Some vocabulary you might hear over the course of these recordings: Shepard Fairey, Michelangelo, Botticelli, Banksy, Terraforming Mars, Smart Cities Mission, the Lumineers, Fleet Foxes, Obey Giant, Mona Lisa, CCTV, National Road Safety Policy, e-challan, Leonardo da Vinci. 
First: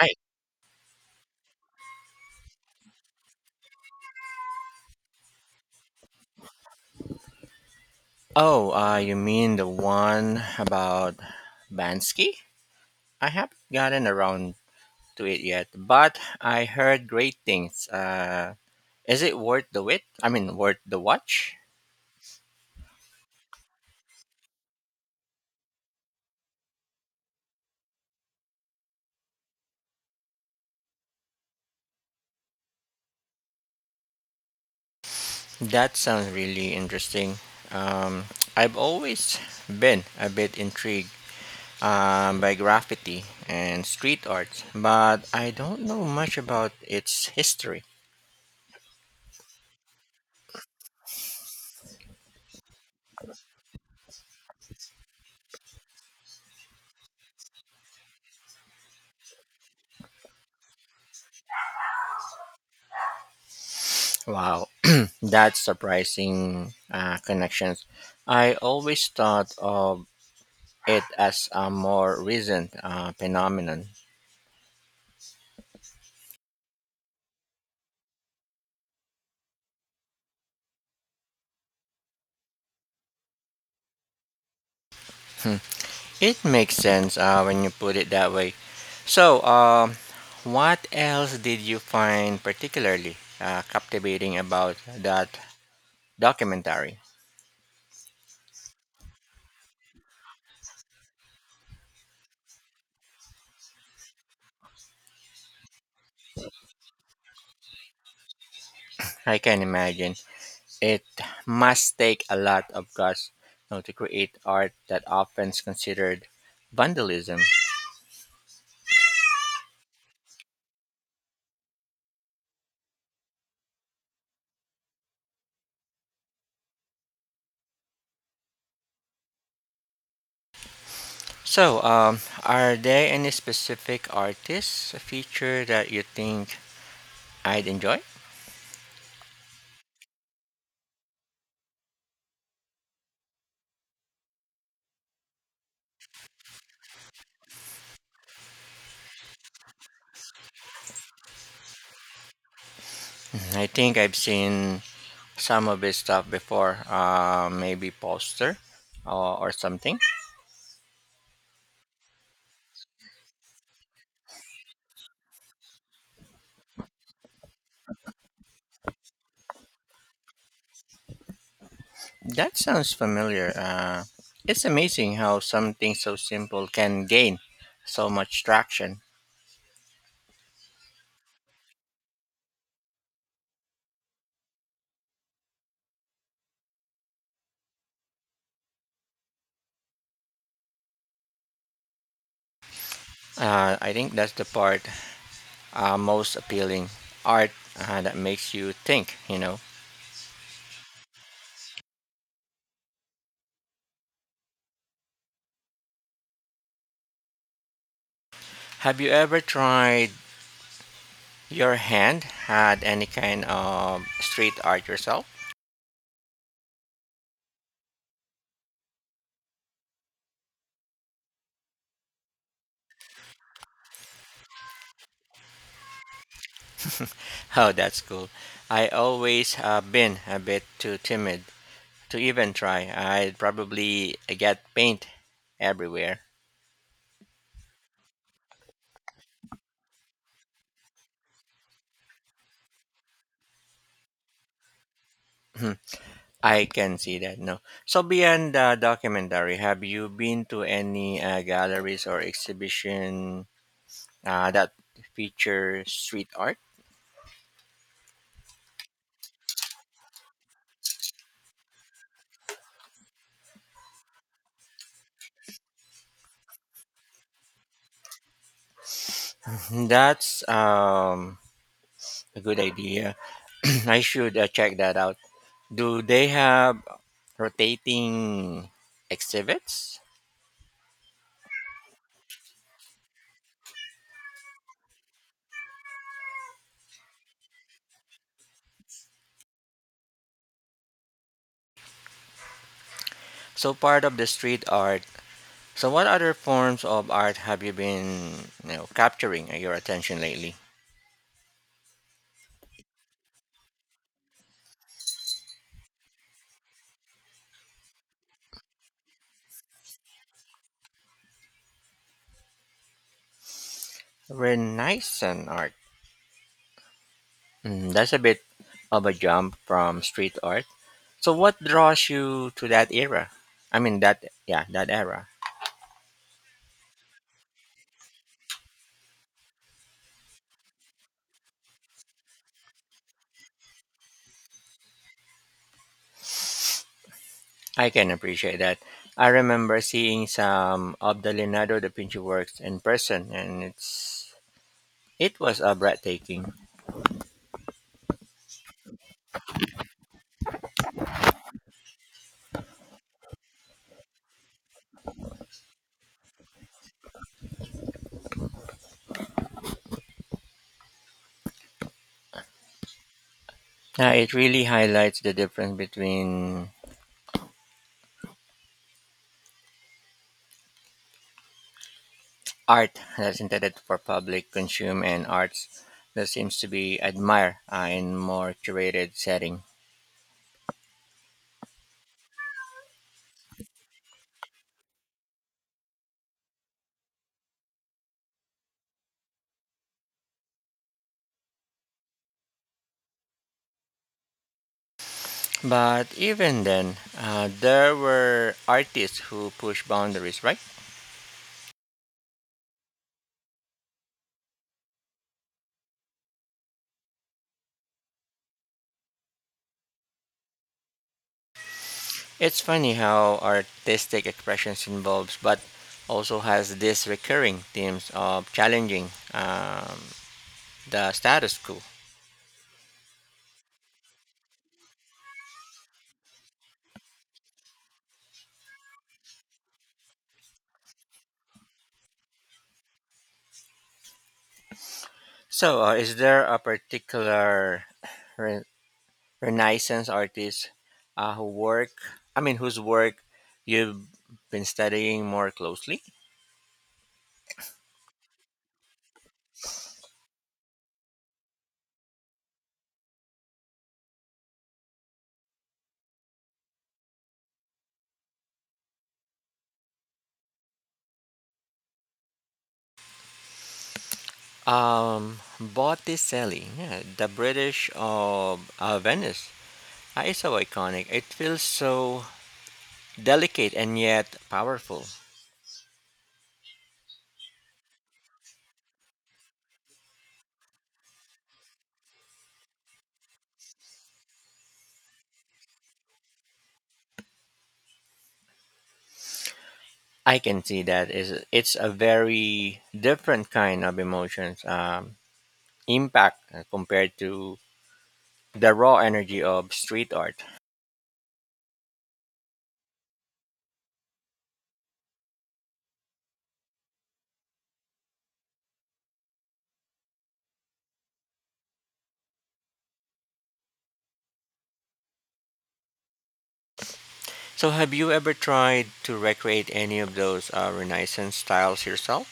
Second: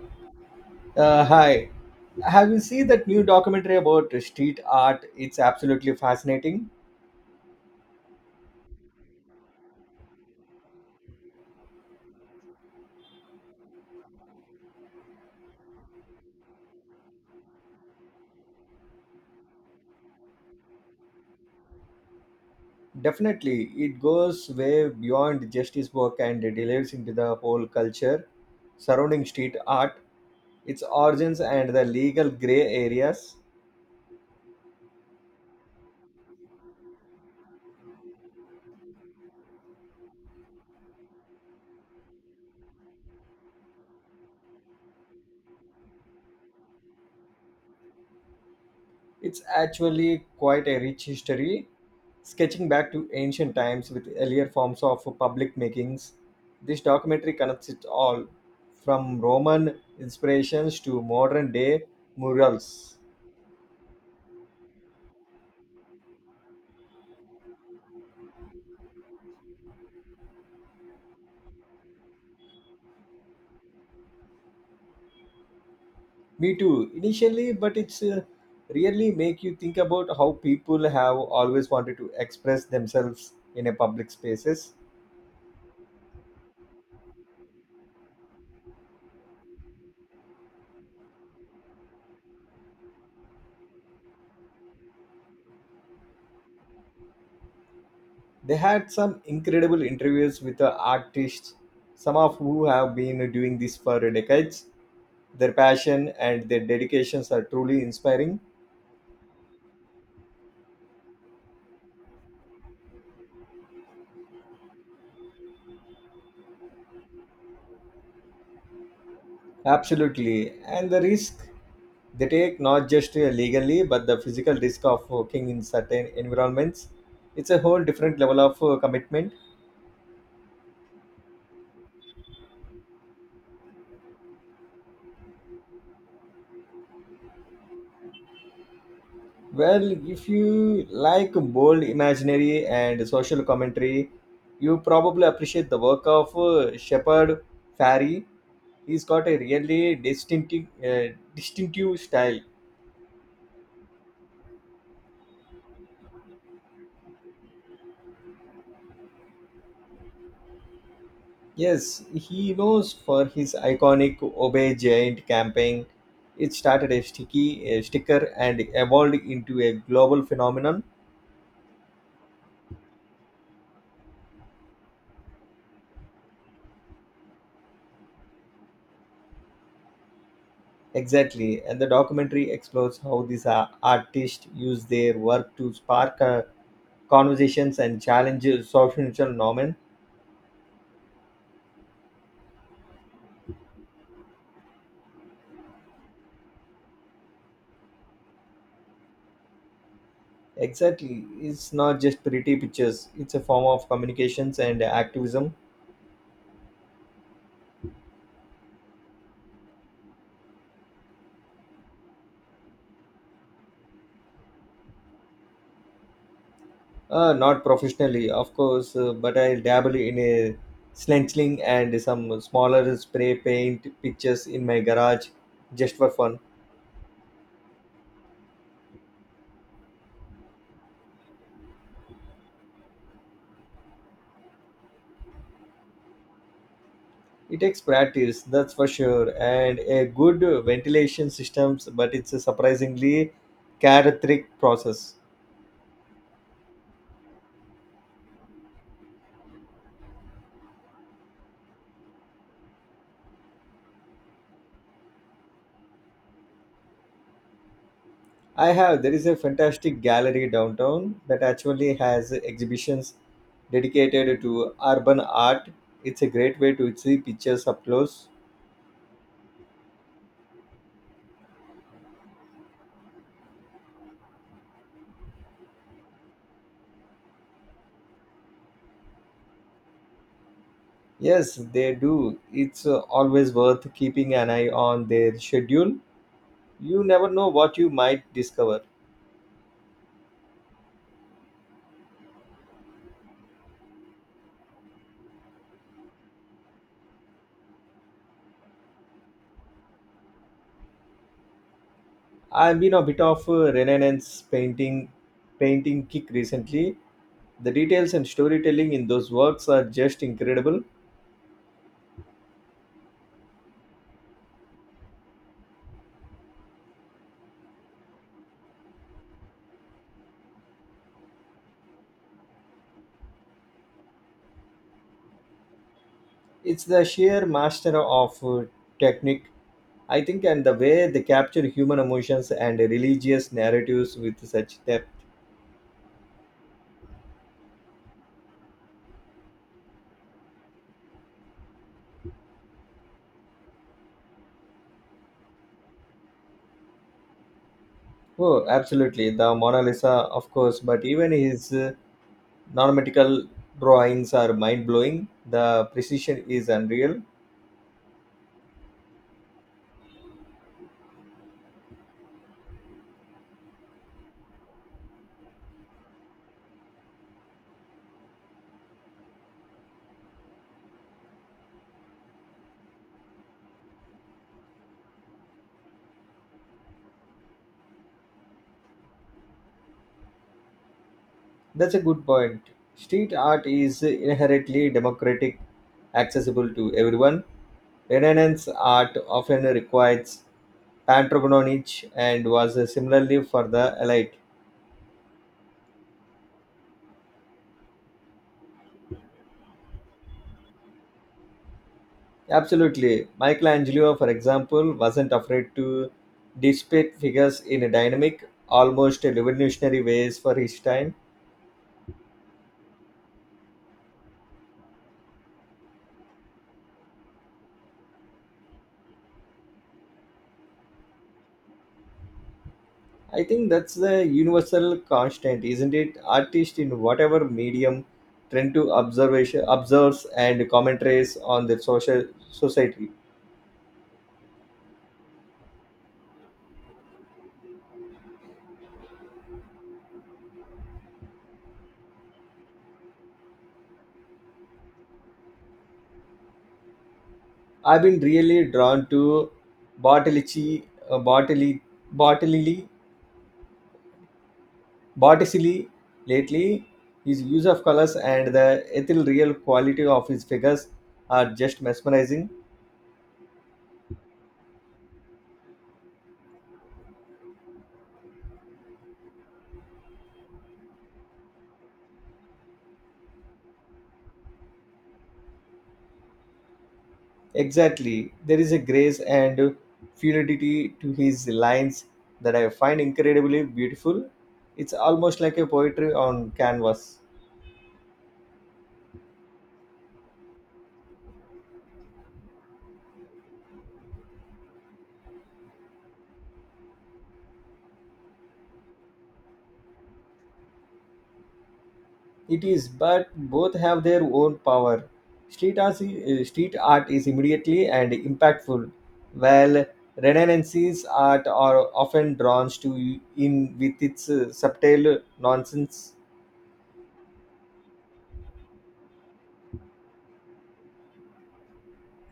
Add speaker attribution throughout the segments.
Speaker 1: Right.
Speaker 2: Hi. Have you seen that new documentary about street art? It's absolutely fascinating.
Speaker 1: Oh, you mean the one about Bansky? I haven't gotten around to it yet, but I heard great things. Is it worth the wait? I mean, worth the watch?
Speaker 2: Definitely, it goes way beyond just his work, and it delves into the whole culture surrounding street art, its origins, and the legal gray areas.
Speaker 1: That sounds really interesting. Um, I've always been a bit intrigued by graffiti and street art, but I don't know much about its history.
Speaker 2: It's actually quite a rich history, sketching back to ancient times with earlier forms of public makings. This documentary connects it all, from Roman inspirations to modern day murals.
Speaker 1: Wow, that's surprising connections. I always thought of it as a more recent phenomenon.
Speaker 2: Me too, initially, but it's really make you think about how people have always wanted to express themselves in a public spaces.
Speaker 1: It makes sense when you put it that way. So, what else did you find particularly captivating about that documentary?
Speaker 2: They had some incredible interviews with the artists, some of who have been doing this for decades. Their passion and their dedications are truly inspiring.
Speaker 1: I can imagine it must take a lot of guts, to create art that often is considered vandalism.
Speaker 2: Absolutely. And the risk they take, not just legally, but the physical risk of working in certain environments, it's a whole different level of commitment.
Speaker 1: So, are there any specific artists, a feature that you think I'd enjoy?
Speaker 2: Well, if you like bold imaginary and social commentary, you probably appreciate the work of Shepard Fairey. He's got a really distinctive uh, distinctive style.
Speaker 1: I think I've seen some of his stuff before, maybe poster or something.
Speaker 2: Yes, he knows for his iconic obey giant campaign. It started a sticker and evolved into a global phenomenon.
Speaker 1: That sounds familiar. It's amazing how something so simple can gain so much traction.
Speaker 2: Exactly, and the documentary explores how these artists use their work to spark conversations and challenge social norms.
Speaker 1: I think that's the part most appealing art that makes you think.
Speaker 2: Exactly, it's not just pretty pictures, it's a form of communications and activism.
Speaker 1: Have you ever tried your hand had any kind of street art yourself?
Speaker 2: Not professionally, of course, but I dabble in a stenciling and some smaller spray paint pictures in my garage just for fun.
Speaker 1: Oh, that's cool. I always been a bit too timid to even try. I'd probably get paint everywhere.
Speaker 2: It takes practice, that's for sure, and a good ventilation systems, but it's a surprisingly chaotic process.
Speaker 1: I can see that. No. So beyond the documentary, have you been to any galleries or exhibition that feature street art?
Speaker 2: I have. There is a fantastic gallery downtown that actually has exhibitions dedicated to urban art. It's a great way to see pictures up close.
Speaker 1: Hmm. That's a good idea. I should check that out. Do they have rotating exhibits?
Speaker 2: Yes, they do. It's always worth keeping an eye on their schedule. You never know what you might discover.
Speaker 1: So part of the street art. So what other forms of art have you been, capturing your attention lately?
Speaker 2: I've been a bit of a Renaissance painting kick recently. The details and storytelling in those works are just incredible.
Speaker 1: Renaissance art. Mm, that's a bit of a jump from street art. So what draws you to that era? I mean, that era.
Speaker 2: It's the sheer master of technique, I think, and the way they capture human emotions and religious narratives with such depth.
Speaker 1: I can appreciate that. I remember seeing some of the Leonardo da Vinci works in person and it was breathtaking.
Speaker 2: Oh, absolutely. The Mona Lisa, of course, but even his non-medical drawings are mind-blowing. The precision is unreal.
Speaker 1: It really highlights the difference between art that's intended for public consume and arts that seems to be admired in more curated setting.
Speaker 2: That's a good point. Street art is inherently democratic, accessible to everyone. Renaissance art often requires patronage and was similarly for the elite.
Speaker 1: But even then, there were artists who push boundaries, right?
Speaker 2: Absolutely. Michelangelo, for example, wasn't afraid to depict figures in a dynamic, almost revolutionary ways for his time.
Speaker 1: It's funny how artistic expressions involves, but also has these recurring themes of challenging the status quo.
Speaker 2: I think that's the universal constant, isn't it? Artists in whatever medium tend to observation observes and commentaries on their social society.
Speaker 1: So, is there a particular Renaissance artists uh, who work, I mean, whose work you've been studying more closely.
Speaker 2: I've been really drawn to Bartolucci, uh, Bartoli, Bartolilli, Botticelli lately. His use of colors and the ethereal quality of his figures are just mesmerizing.
Speaker 1: Botticelli, yeah, the British of Venice. It's so iconic. It feels so delicate and yet powerful.
Speaker 2: Exactly. There is a grace and fluidity to his lines that I find incredibly beautiful. It's almost like a poetry on canvas.
Speaker 1: I can see that is it's a very different kind of emotions impact compared to the raw energy of street art.
Speaker 2: It is, but both have their own power. Street art is immediately and impactful, while Renaissance's art are often drawn to in with its subtle nonsense.
Speaker 1: So, have you ever tried to recreate any of those Renaissance styles yourself?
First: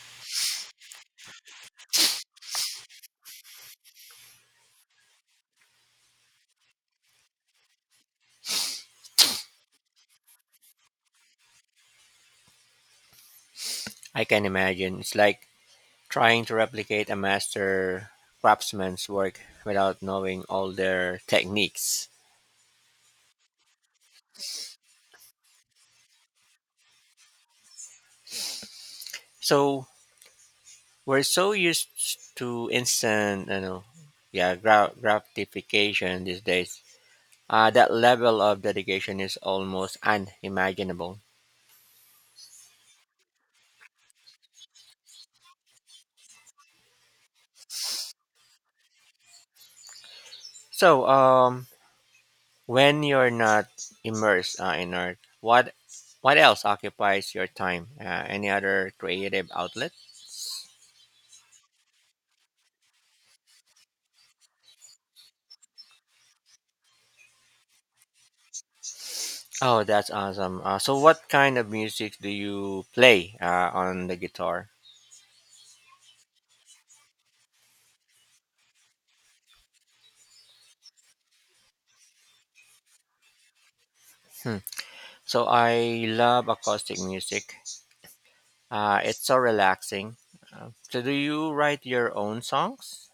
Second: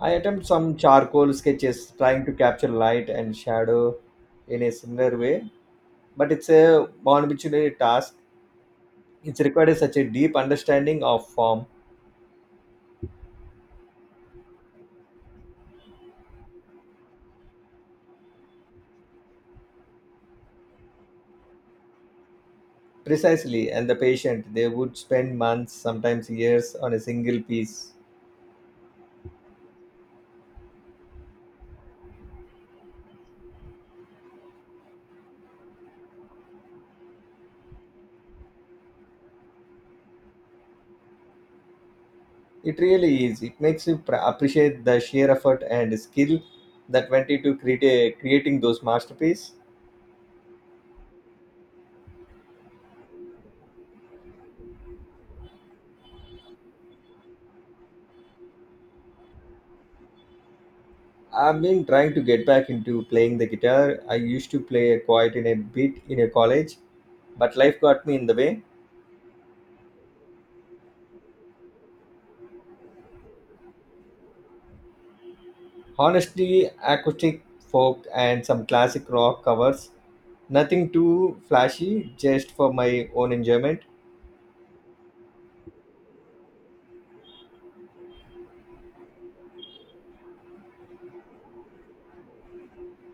Speaker 2: I attempt some charcoal sketches, trying to capture light and shadow in a similar way, but it's a non-obituary task. It required such a deep understanding of form,
Speaker 1: I can imagine. It's like trying to replicate a master craftsman's work without knowing all their techniques.
Speaker 2: precisely, and the patient. They would spend months, sometimes years, on a single piece.
Speaker 1: So, we're so used to instant, gratification these days. That level of dedication is almost unimaginable.
Speaker 2: It really is. It makes you appreciate the sheer effort and skill that went into creating those masterpieces.
Speaker 1: So, when you're not immersed in art, what else occupies your time? Any other creative outlet?
Speaker 2: I've been trying to get back into playing the guitar. I used to play quite in a bit in a college, but life got me in the way.
Speaker 1: Oh, that's awesome. So, what kind of music do you play on the guitar?
Speaker 2: Honestly, acoustic folk and some classic rock covers. Nothing too flashy, just for my own enjoyment.
Speaker 1: Hmm. So, I love acoustic music. It's so relaxing. So, do you write your own songs?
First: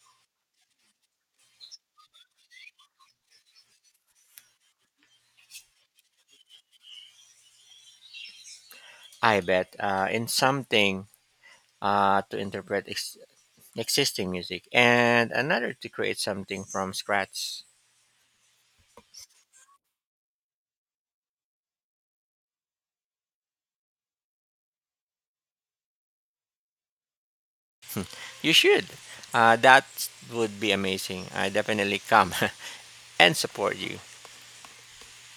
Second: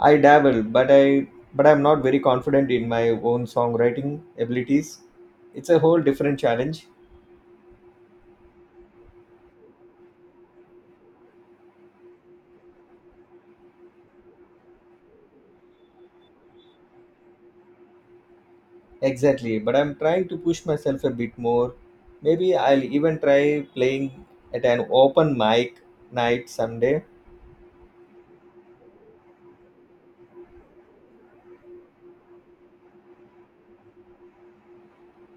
Speaker 2: I dabble, but I'm not very confident in my own songwriting abilities. It's a whole different challenge.
Speaker 1: I bet in something to interpret existing music, and another to create something from scratch.
Speaker 2: Exactly, but I'm trying to push myself a bit more. Maybe I'll even try playing at an open mic night someday.
Speaker 1: You should. That would be amazing. I definitely come and support you.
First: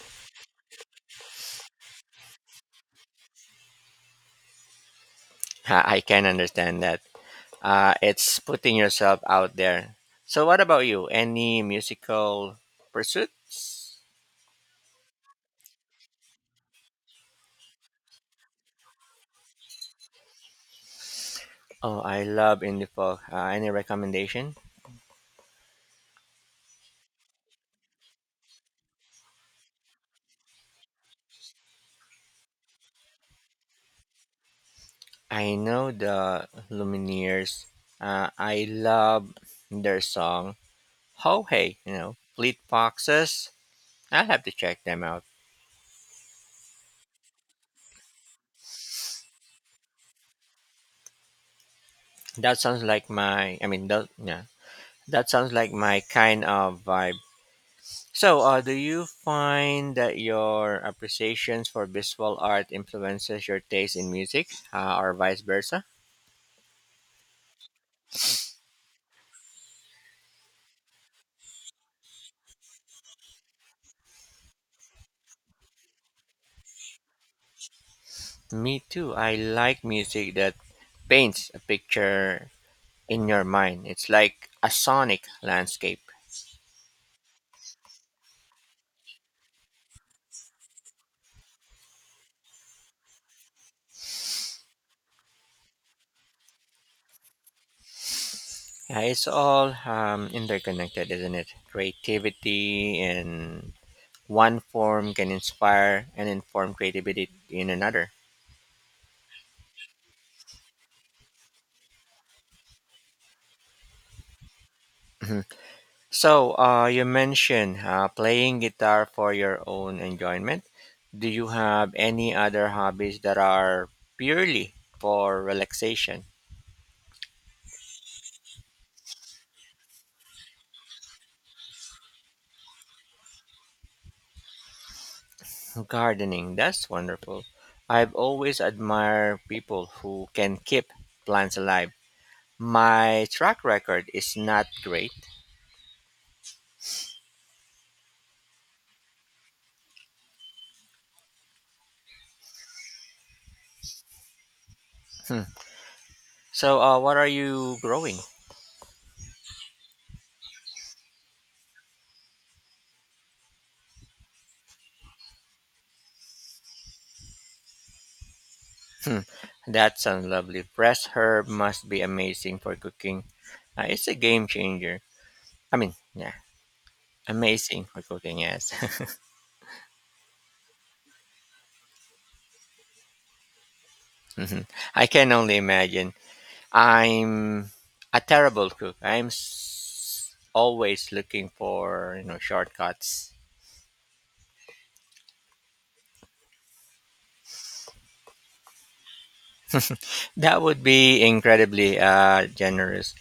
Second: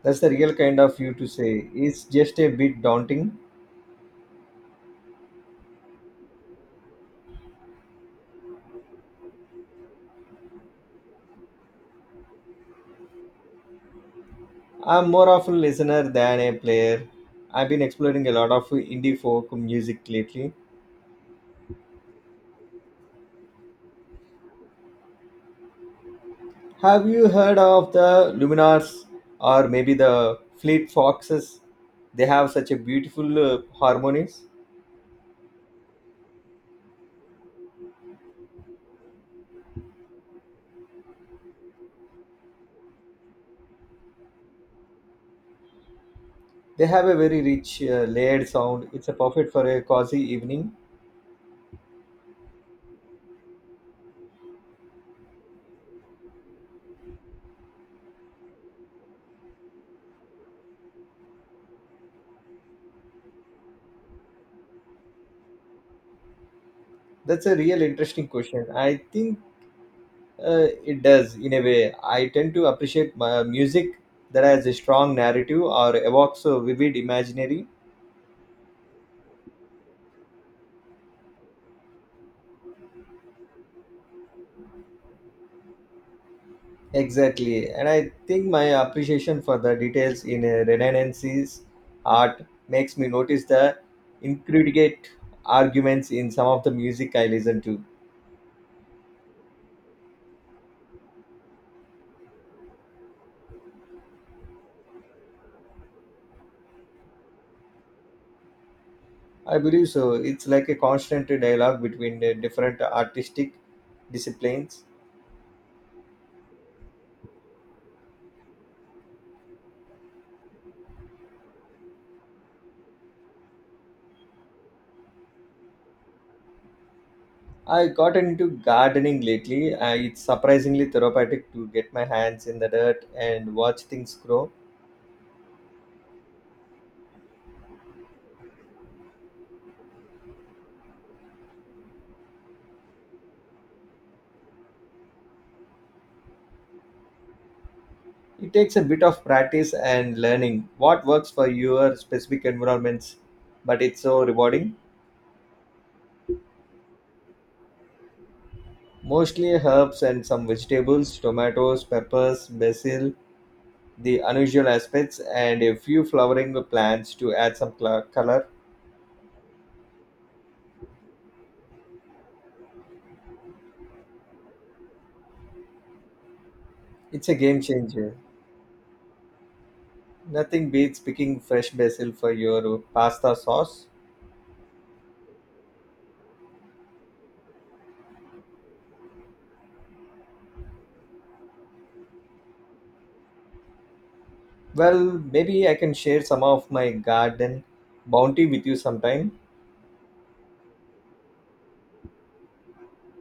Speaker 2: That's the real kind of you to say. It's just a bit daunting.
Speaker 1: I can understand that. It's putting yourself out there. So, what about you? Any musical pursuits?
Speaker 2: I'm more of a listener than a player. I've been exploring a lot of indie folk music lately.
Speaker 1: Oh, I love indie folk. Any recommendation?
Speaker 2: Have you heard of the Luminars or maybe the Fleet Foxes? They have such a beautiful harmonies.
Speaker 1: I know the Lumineers. I love their song "Ho Hey." You know, Fleet Foxes. I'll have to check them out.
Speaker 2: They have a very rich layered sound. It's a perfect for a cozy evening.
Speaker 1: That sounds like my. I mean, that sounds like my kind of vibe. So, do you find that your appreciations for visual art influences your taste in music, or vice versa?
Speaker 2: That's a real interesting question. I think it does in a way. I tend to appreciate music that has a strong narrative or evokes a vivid imaginary.
Speaker 1: Me too. I like music that paints a picture in your mind. It's like a sonic landscape.
Speaker 2: Exactly. And I think my appreciation for the details in Renaissance art makes me notice the intricate arguments in some of the music I listen to.
Speaker 1: Yeah, it's all interconnected, isn't it? Creativity in one form can inspire and inform creativity in another.
Speaker 2: I believe so. It's like a constant dialogue between the different artistic disciplines.
Speaker 1: So, you mentioned playing guitar for your own enjoyment. Do you have any other hobbies that are purely for relaxation?
Speaker 2: I got into gardening lately. It's surprisingly therapeutic to get my hands in the dirt and watch things grow.
Speaker 1: Gardening, that's wonderful. I've always admired people who can keep plants alive. My track record is not great.
Speaker 2: It takes a bit of practice and learning what works for your specific environments, but it's so rewarding.
Speaker 1: Hmm. So, what are you growing?
Speaker 2: Mostly herbs and some vegetables, tomatoes, peppers, basil, the unusual aspects, and a few flowering plants to add some color.
Speaker 1: Hmm. That sounds lovely. Fresh herb must be amazing for cooking. It's a game changer. I mean, yeah.
Speaker 2: It's a game
Speaker 1: Amazing for
Speaker 2: changer.
Speaker 1: cooking, yes.
Speaker 2: Nothing beats picking fresh basil for your pasta sauce.
Speaker 1: Mhm. I can only imagine. I'm a terrible cook. Always looking for, shortcuts.
Speaker 2: Well, maybe I can share some of my garden bounty with you sometime.
Speaker 1: That would be incredibly generous.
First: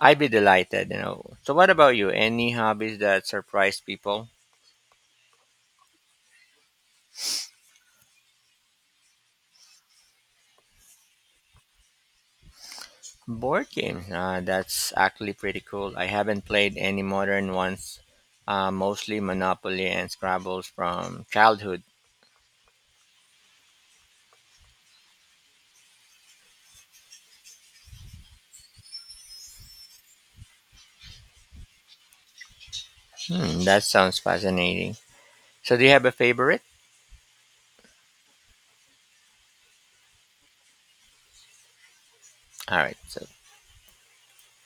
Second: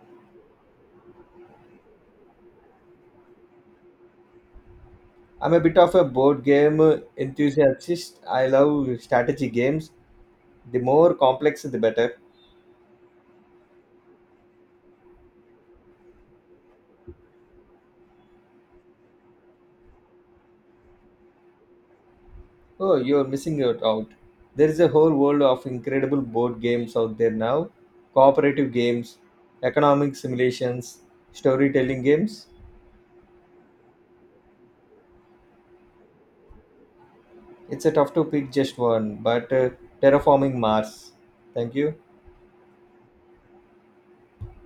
Speaker 1: I'd be delighted. So what about you? Any hobbies that surprise people?
Speaker 2: I'm a bit of a board game enthusiast. I love strategy games. The more complex, the better.
Speaker 1: Board games. That's actually pretty cool. I haven't played any modern ones. Mostly Monopoly and Scrabbles from childhood.
Speaker 2: Oh, you're missing it out. There is a whole world of incredible board games out there now: cooperative games, economic simulations, storytelling games.
Speaker 1: Hmm, that sounds fascinating. So do you have a favorite?
Speaker 2: It's a tough to pick just one, but Terraforming Mars. Thank you.
Speaker 1: All right. So